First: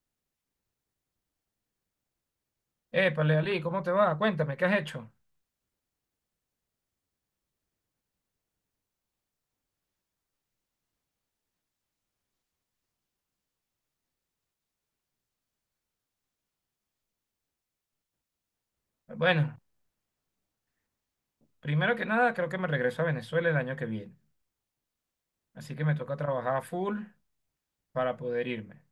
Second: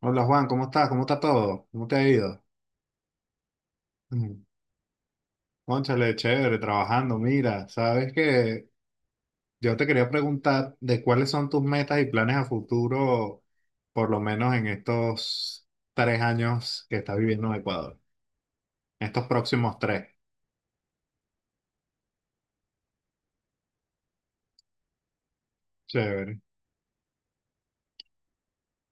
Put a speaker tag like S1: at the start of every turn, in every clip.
S1: Hola Juan, ¿cómo estás? ¿Cómo está todo? ¿Cómo te ha ido?
S2: Épale, Ali, ¿cómo te va?
S1: Mm,
S2: Cuéntame, ¿qué has hecho?
S1: Cónchale, chévere, trabajando. Mira, sabes que yo te quería preguntar de cuáles son tus metas y planes a futuro, por lo menos en estos 3 años que estás viviendo en Ecuador, en estos
S2: Bueno,
S1: próximos tres.
S2: primero que nada, creo que me regreso a Venezuela el año que viene. Así que me toca
S1: Chévere.
S2: trabajar a full para poder irme.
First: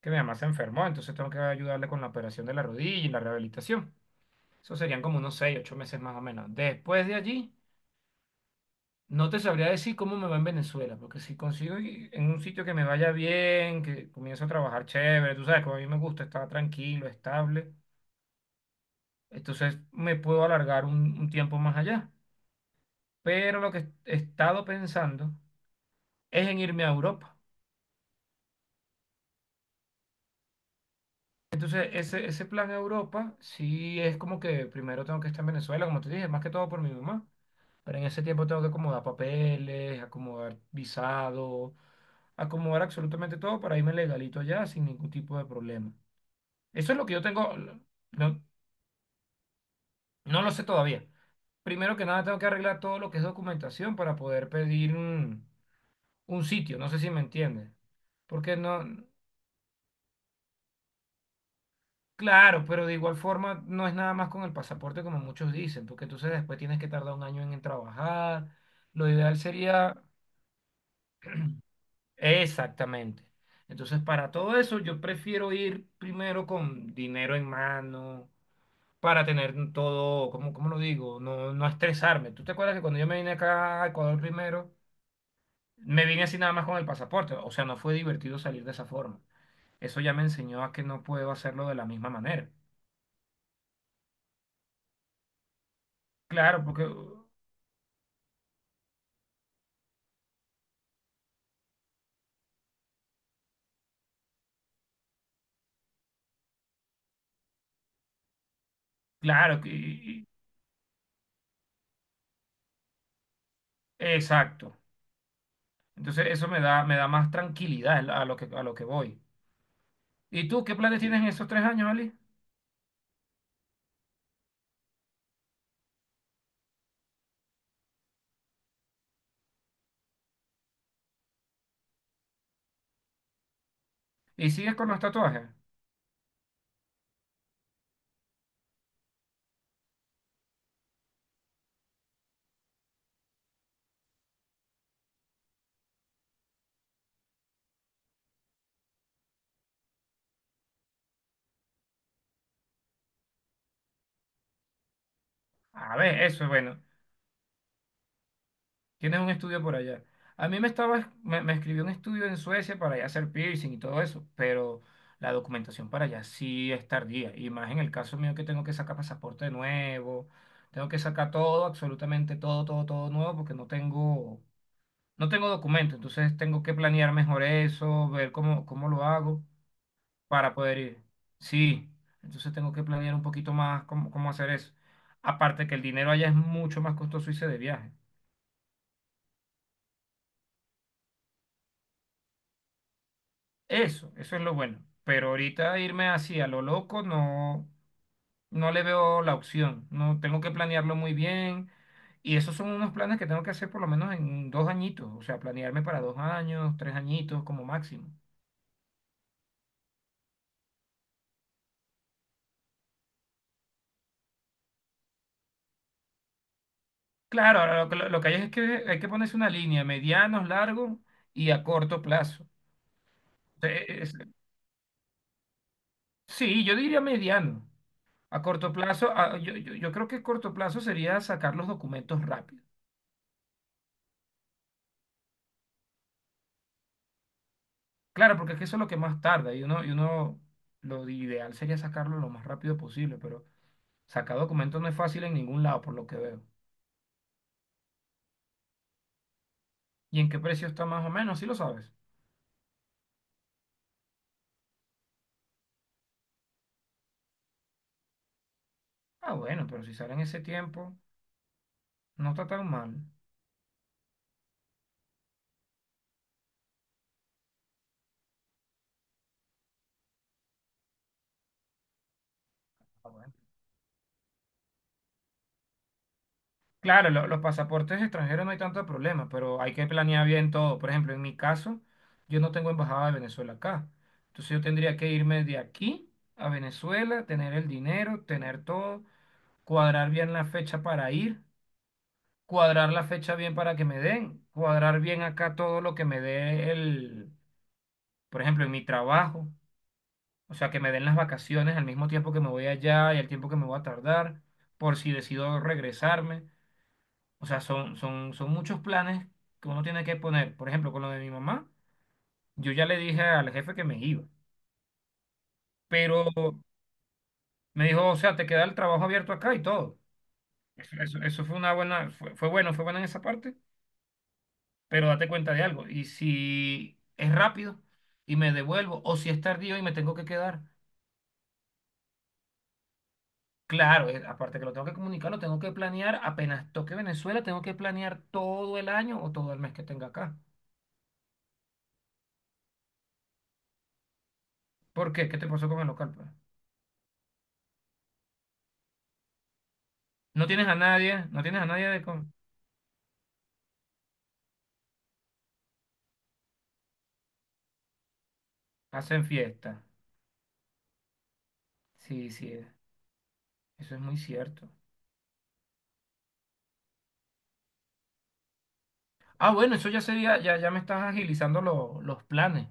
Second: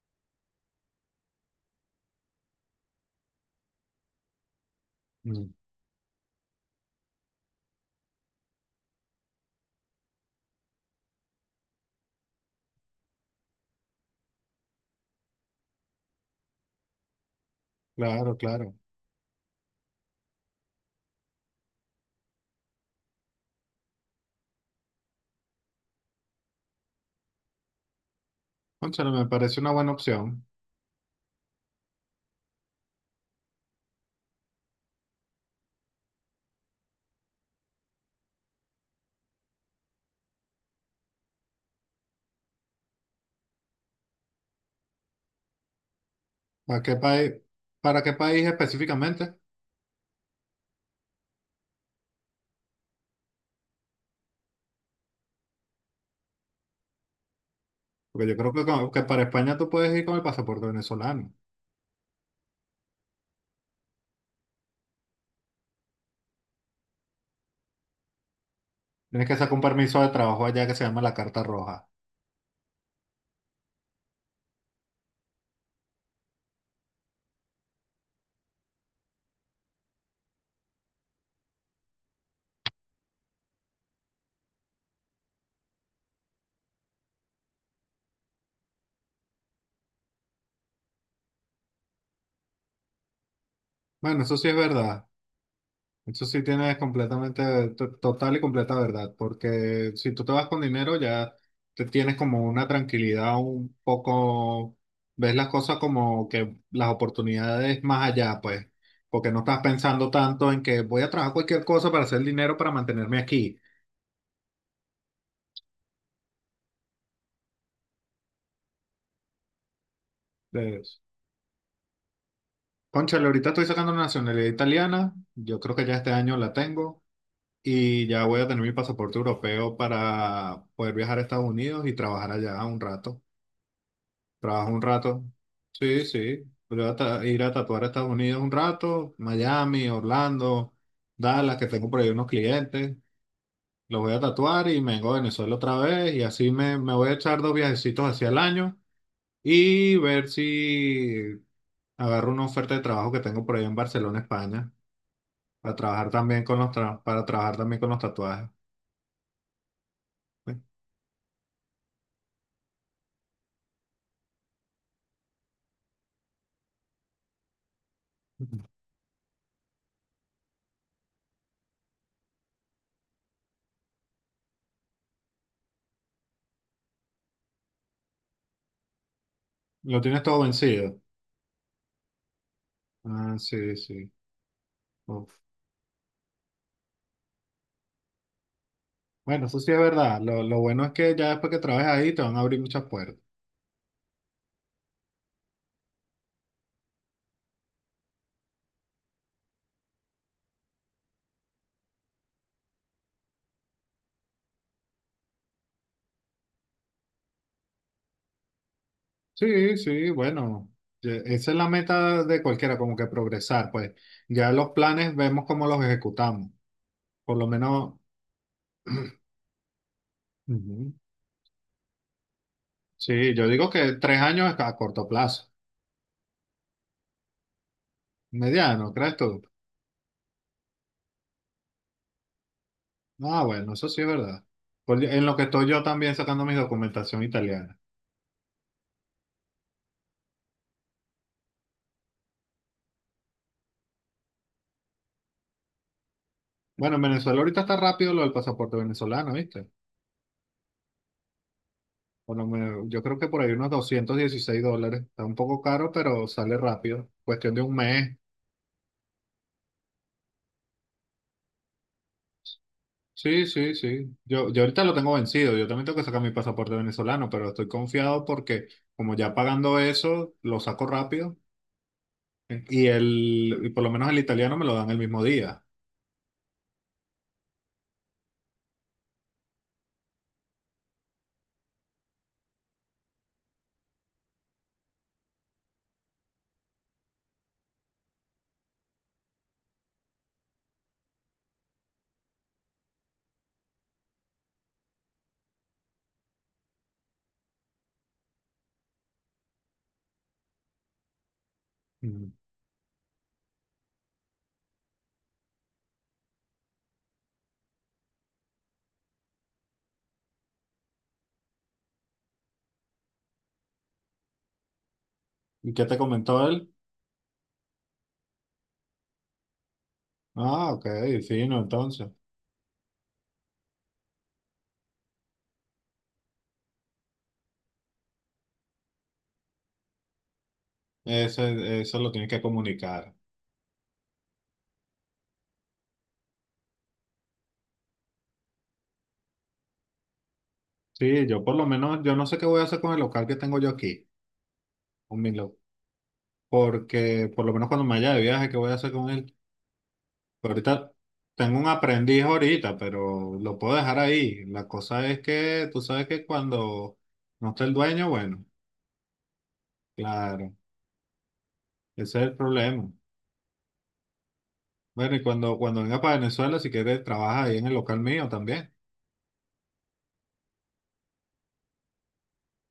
S2: Que mi mamá se enfermó, entonces tengo que ayudarle con la operación de la rodilla y la rehabilitación. Eso serían como unos
S1: Mm.
S2: 6 u 8 meses más o menos. Después de allí, no te sabría decir cómo me va en Venezuela, porque si consigo en un sitio que me vaya bien, que comienzo a trabajar chévere, tú sabes, como a mí me gusta estar tranquilo, estable,
S1: Claro, claro.
S2: entonces me puedo alargar un tiempo más allá. Pero lo que he estado pensando es en irme a Europa.
S1: Cónchale, me parece una buena opción.
S2: Entonces, ese plan a Europa, sí es como que primero tengo que estar en Venezuela, como te dije, más que todo por mi mamá. Pero en ese tiempo tengo que acomodar papeles, acomodar visado, acomodar absolutamente todo para irme legalito allá sin ningún tipo de problema.
S1: ¿Para
S2: Eso
S1: qué
S2: es lo que yo
S1: país,
S2: tengo,
S1: para qué
S2: no,
S1: país específicamente?
S2: no lo sé todavía. Primero que nada, tengo que arreglar todo lo que es documentación para poder pedir un sitio, no sé si me entiendes.
S1: Porque yo creo
S2: Porque
S1: que,
S2: no.
S1: que para España tú puedes ir con el pasaporte venezolano.
S2: Claro, pero de igual forma no es nada más con el pasaporte como muchos dicen, porque entonces después tienes que tardar un año en trabajar. Lo
S1: Tienes que
S2: ideal
S1: sacar un
S2: sería
S1: permiso de trabajo allá que se llama la Carta Roja.
S2: exactamente. Entonces, para todo eso, yo prefiero ir primero con dinero en mano, para tener todo, ¿cómo lo digo? No, no estresarme. ¿Tú te acuerdas que cuando yo me vine acá a Ecuador primero, me vine así nada más con el pasaporte? O sea, no fue divertido salir de esa forma. Eso ya me enseñó a que no puedo hacerlo de la misma manera.
S1: Bueno, eso sí es verdad. Eso sí
S2: Claro,
S1: tienes
S2: porque,
S1: completamente, total y completa verdad, porque si tú te vas con dinero ya te tienes como una tranquilidad un poco, ves las cosas como que las oportunidades más allá, pues, porque no estás
S2: claro,
S1: pensando tanto en que voy a trabajar cualquier cosa para hacer dinero para mantenerme aquí.
S2: exacto. Entonces eso me da más tranquilidad a lo que voy. ¿Y tú qué planes
S1: Entonces,
S2: tienes en esos 3 años, Ali?
S1: cónchale, ahorita estoy sacando la nacionalidad italiana, yo creo que ya este año la tengo y ya voy a tener mi pasaporte europeo para poder viajar a Estados Unidos y trabajar allá un rato.
S2: ¿Y
S1: Trabajo
S2: sigues
S1: un
S2: con los
S1: rato.
S2: tatuajes?
S1: Sí, sí. Voy a ir a tatuar a Estados Unidos un rato, Miami, Orlando, Dallas, que tengo por ahí unos clientes. Los voy a tatuar y me vengo a Venezuela otra vez y así me voy a echar dos viajecitos hacia el año y ver si agarro una oferta de trabajo que tengo por ahí en Barcelona, España, para
S2: A
S1: trabajar
S2: ver,
S1: también
S2: eso es bueno.
S1: con los tatuajes.
S2: Tienes un estudio por allá. A
S1: Pues.
S2: mí me estaba, me, me escribió un estudio en Suecia para ya hacer piercing y todo eso, pero la documentación para allá sí es tardía. Y más en el caso mío que tengo que sacar pasaporte nuevo, tengo que sacar todo, absolutamente todo, todo, todo nuevo, porque no tengo documento. Entonces tengo que planear mejor eso, ver cómo lo hago.
S1: Lo tienes todo
S2: Para poder
S1: vencido.
S2: ir. Sí, entonces tengo que planear un
S1: Ah,
S2: poquito
S1: sí,
S2: más cómo,
S1: sí.
S2: cómo hacer eso.
S1: Ok.
S2: Aparte que el dinero allá es mucho más costoso irse de viaje.
S1: Bueno, eso sí es verdad. Lo bueno es que ya después que trabajes ahí te van a abrir muchas puertas.
S2: Eso es lo bueno. Pero ahorita irme así a lo loco no, no le veo la opción. No, tengo que planearlo muy bien. Y esos son unos planes que tengo que hacer por lo menos en 2 añitos. O sea, planearme para 2 años, 3 añitos como máximo.
S1: Sí, sí, bueno. Esa es la meta de cualquiera, como que progresar. Pues ya los planes vemos cómo los ejecutamos. Por lo
S2: Claro, ahora lo
S1: menos.
S2: que, lo que hay es que hay que ponerse una línea, medianos,
S1: Ujú.
S2: largos y a corto plazo.
S1: Sí, yo digo
S2: Eh,
S1: que
S2: es-
S1: 3 años es a corto plazo.
S2: sí, yo diría mediano. A corto
S1: Mediano,
S2: plazo,
S1: ¿crees tú?
S2: yo creo que corto plazo sería sacar los documentos rápido.
S1: Ah, bueno, eso sí es verdad. En lo que estoy yo también sacando mi documentación italiana.
S2: Claro, porque es que eso es lo que más tarda y uno, lo ideal sería sacarlo lo más rápido posible, pero sacar documentos no es fácil en ningún lado, por lo que veo.
S1: Bueno, en Venezuela ahorita está rápido lo del pasaporte venezolano, ¿viste?
S2: ¿Y en qué precio está más o menos? Sí lo sabes.
S1: Por lo menos, yo creo que por ahí unos $216. Está un poco caro, pero sale rápido. Cuestión de un mes.
S2: Ah, bueno, pero si sale en ese tiempo, no está tan mal.
S1: Sí, sí, sí. Yo ahorita lo tengo vencido. Yo también tengo que sacar mi pasaporte venezolano, pero estoy confiado porque como ya pagando eso, lo saco rápido. Y
S2: Ah, bueno.
S1: el, y por lo menos el italiano me lo dan el mismo día.
S2: Claro, los pasaportes extranjeros no hay tanto problema, pero hay que planear bien todo. Por ejemplo, en mi caso, yo no tengo embajada de Venezuela acá. Entonces yo tendría que irme de aquí a Venezuela, tener el dinero, tener todo, cuadrar bien la fecha para ir, cuadrar la fecha bien para que me den, cuadrar bien acá todo lo que me dé el, por ejemplo, en mi trabajo, o sea, que me den las vacaciones al mismo
S1: Ujú.
S2: tiempo que me voy allá y el tiempo que me voy a tardar, por si decido regresarme. O sea, son muchos planes que uno tiene que poner. Por ejemplo, con lo de mi mamá, yo ya le dije al jefe que me iba,
S1: ¿Y qué te
S2: pero
S1: comentó él?
S2: me dijo, o sea, te queda el trabajo abierto acá y todo.
S1: Ah, ok,
S2: Eso fue
S1: fino,
S2: una
S1: entonces.
S2: buena, fue bueno, fue buena en esa parte, pero date cuenta de algo. Y si es rápido y me devuelvo, o si es tardío y me tengo que quedar,
S1: Eso lo tienes que comunicar.
S2: claro, aparte que lo tengo que comunicar, lo tengo que planear, apenas toque Venezuela, tengo que planear todo el año o todo el mes que tenga acá.
S1: Sí, yo por lo menos, yo no sé qué voy a hacer con el local que tengo yo aquí.
S2: ¿Por qué? ¿Qué te pasó con el local, pues?
S1: Porque por lo menos cuando me vaya de viaje, ¿qué voy a hacer con él?
S2: No
S1: Pero
S2: tienes a
S1: ahorita
S2: nadie, no
S1: tengo
S2: tienes
S1: un
S2: a nadie
S1: aprendiz ahorita, pero lo puedo dejar ahí. La cosa es que tú sabes que cuando no está el dueño, bueno,
S2: Hacen fiesta.
S1: claro, ese es
S2: Sí,
S1: el
S2: sí,
S1: problema.
S2: eso es muy cierto.
S1: Bueno, y cuando venga para Venezuela, si quieres, trabaja ahí en el local mío también.
S2: Ah, bueno, eso ya sería, ya me estás agilizando los planes.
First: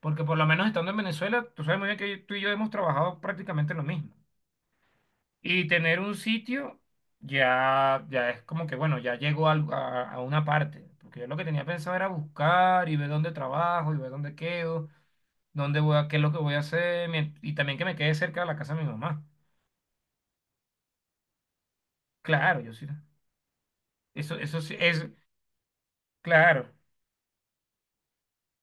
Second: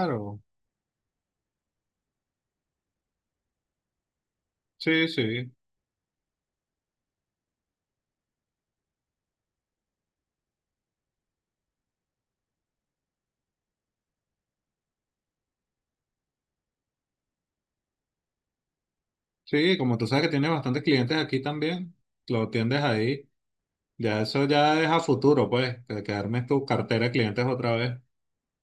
S2: Porque por lo menos estando en Venezuela, tú sabes muy bien que tú y yo hemos trabajado prácticamente lo mismo.
S1: sí, sí.
S2: Y tener un sitio ya es como que, bueno, ya llego a una parte. Porque yo lo que tenía pensado era buscar y ver dónde trabajo y ver dónde quedo, dónde voy a, qué es lo que voy a hacer y también que me quede cerca de la casa de mi mamá.
S1: Sí, como tú sabes que tienes bastantes clientes aquí también, lo
S2: Claro, yo
S1: atiendes
S2: sí.
S1: ahí. Ya
S2: Eso,
S1: eso
S2: eso sí
S1: ya es a
S2: es
S1: futuro, pues, que armes tu
S2: claro.
S1: cartera de clientes otra vez.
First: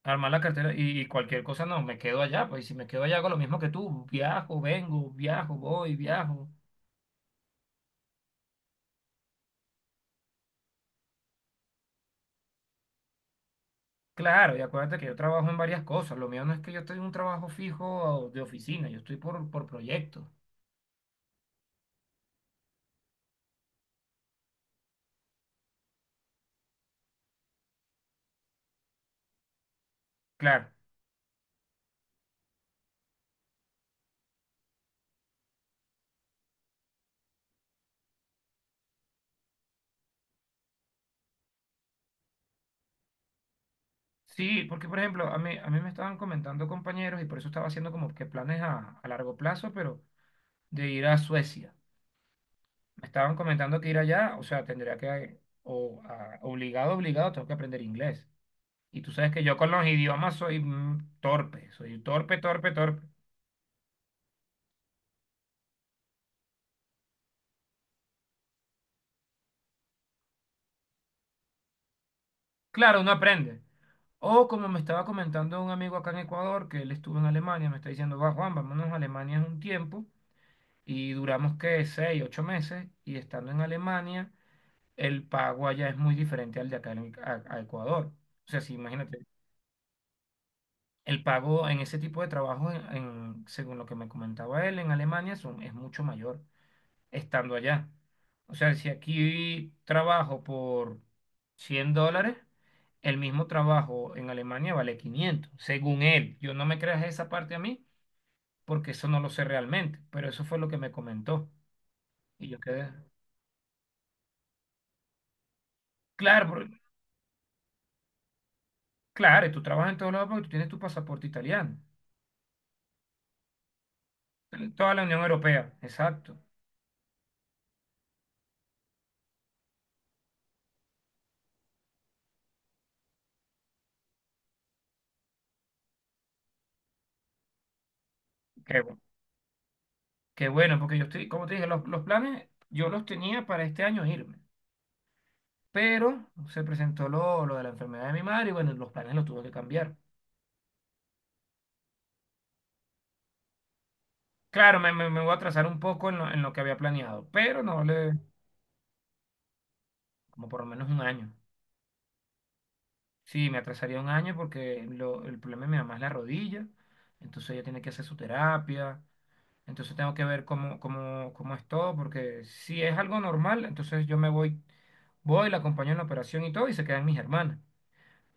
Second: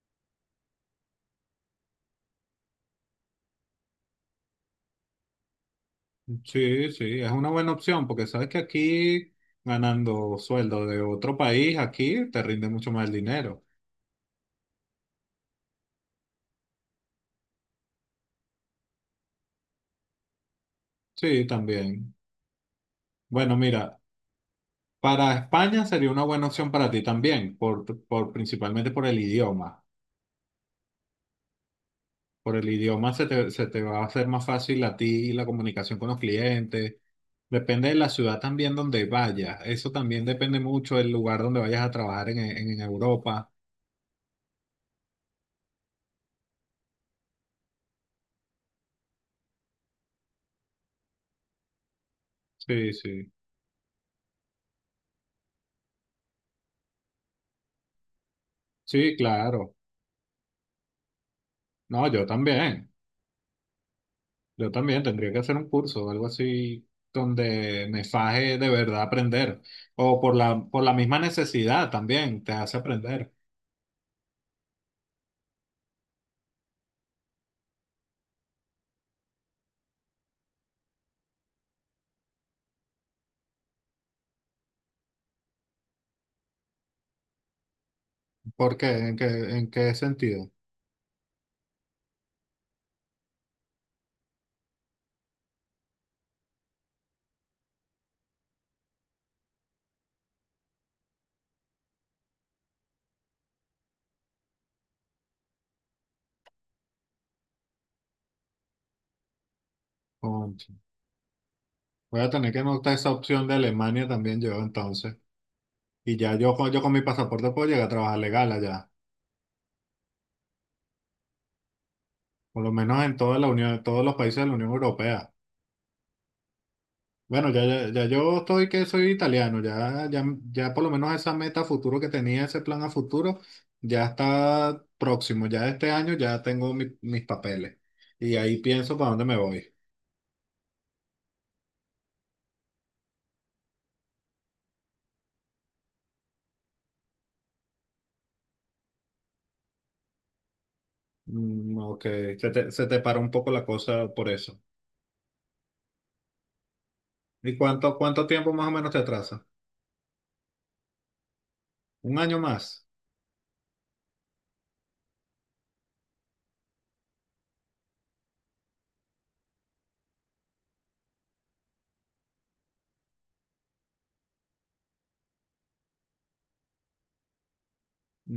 S2: Armar la cartera y cualquier cosa, no, me quedo allá, pues y si me quedo allá hago lo mismo que tú, viajo, vengo, viajo, voy, viajo.
S1: Sí, sí, es una buena opción porque sabes que aquí ganando sueldo de otro país, aquí te rinde mucho más el dinero.
S2: Claro, y acuérdate que yo trabajo en varias cosas, lo mío no es que yo estoy en un trabajo fijo de oficina, yo estoy por proyecto.
S1: Sí, también. Bueno, mira, para España sería una buena opción para ti también, principalmente por el idioma.
S2: Claro,
S1: Por el idioma se te va a hacer más fácil a ti la comunicación con los clientes. Depende de la ciudad también donde vayas. Eso también depende mucho del lugar donde vayas a trabajar en Europa.
S2: sí, porque por ejemplo, a mí me estaban comentando compañeros y por eso estaba haciendo como que planes a largo plazo, pero de ir a Suecia.
S1: Sí,
S2: Me
S1: sí.
S2: estaban comentando que ir allá, o sea, tendría que, obligado, obligado, tengo que aprender inglés. Y tú
S1: Sí,
S2: sabes que yo con
S1: claro.
S2: los idiomas soy torpe, soy
S1: No, yo
S2: torpe, torpe,
S1: también.
S2: torpe.
S1: Yo también tendría que hacer un curso o algo así donde me faje de verdad aprender. O por la misma necesidad también te hace
S2: Claro, uno
S1: aprender.
S2: aprende. O como me estaba comentando un amigo acá en Ecuador, que él estuvo en Alemania, me está diciendo, va Juan, vámonos a Alemania un tiempo. Y duramos que 6, 8 meses. Y estando en Alemania, el pago allá es muy diferente al de acá a Ecuador. O sea, si
S1: ¿Por qué? ¿En qué,
S2: imagínate,
S1: en qué sentido?
S2: el pago en ese tipo de trabajo, según lo que me comentaba él, en Alemania son, es mucho mayor. Estando allá. O sea, si aquí trabajo por $100, el mismo trabajo en Alemania vale 500, según él. Yo no me creas esa parte a mí, porque eso no lo sé realmente, pero eso fue lo
S1: Concho.
S2: que me comentó.
S1: Voy a
S2: Y
S1: tener que
S2: yo quedé,
S1: anotar esa opción de Alemania también yo entonces. Y ya
S2: claro,
S1: yo, con- yo con mi pasaporte puedo llegar a trabajar legal allá.
S2: claro, y tú trabajas en todos lados porque tú tienes tu pasaporte italiano.
S1: Por lo menos en toda la Unión, todos los países de la Unión
S2: En toda la Unión
S1: Europea.
S2: Europea, exacto.
S1: Bueno, ya, ya, ya yo estoy que soy italiano, ya, ya, ya por lo menos esa meta a futuro que tenía, ese plan a futuro, ya está próximo, ya este año ya tengo mis papeles y ahí
S2: Qué
S1: pienso
S2: bueno,
S1: para dónde me voy.
S2: qué bueno, porque yo estoy, como te dije, los planes yo los tenía para este año irme. Pero se presentó lo de la enfermedad de mi madre y bueno, los planes los tuve que cambiar.
S1: Mm, ok, se te paró un poco la cosa por eso.
S2: Claro, me voy a atrasar un poco en lo que había planeado,
S1: ¿Y
S2: pero no
S1: cuánto,
S2: le,
S1: cuánto tiempo más o menos te atrasa?
S2: como por lo menos un año.
S1: ¿Un año más?
S2: Sí, me atrasaría un año porque el problema de mi mamá es la rodilla, entonces ella tiene que hacer su terapia, entonces tengo que ver cómo es todo, porque si es algo normal, entonces yo me voy, voy, la acompaño en la operación y todo y se quedan mis hermanas.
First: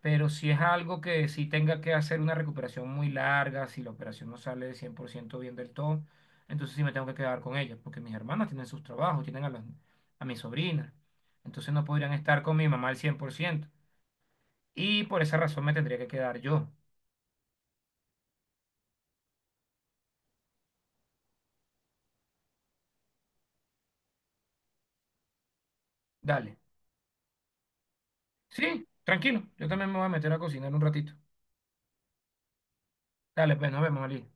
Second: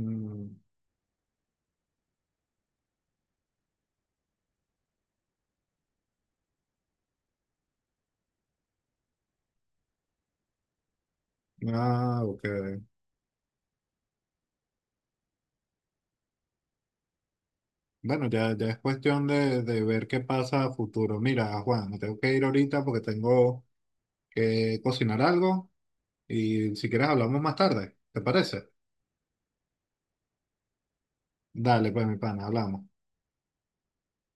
S2: Pero si es algo que sí tenga que hacer una recuperación muy larga, si la operación no sale 100% bien del todo, entonces sí me tengo que quedar con ellos, porque mis hermanas tienen sus trabajos, tienen a mi sobrina. Entonces no podrían
S1: ah,
S2: estar
S1: ok.
S2: con mi mamá al 100%. Y por esa razón me tendría que quedar yo.
S1: Bueno, ya, ya es cuestión de ver qué pasa a futuro. Mira, Juan, me tengo que ir ahorita porque tengo que cocinar algo.
S2: Dale.
S1: Y si quieres hablamos más tarde, ¿te parece?
S2: Sí, tranquilo. Yo también me voy a meter a cocinar un ratito.
S1: Dale, pues mi pana, hablamos.
S2: Dale, pues nos vemos, Ali.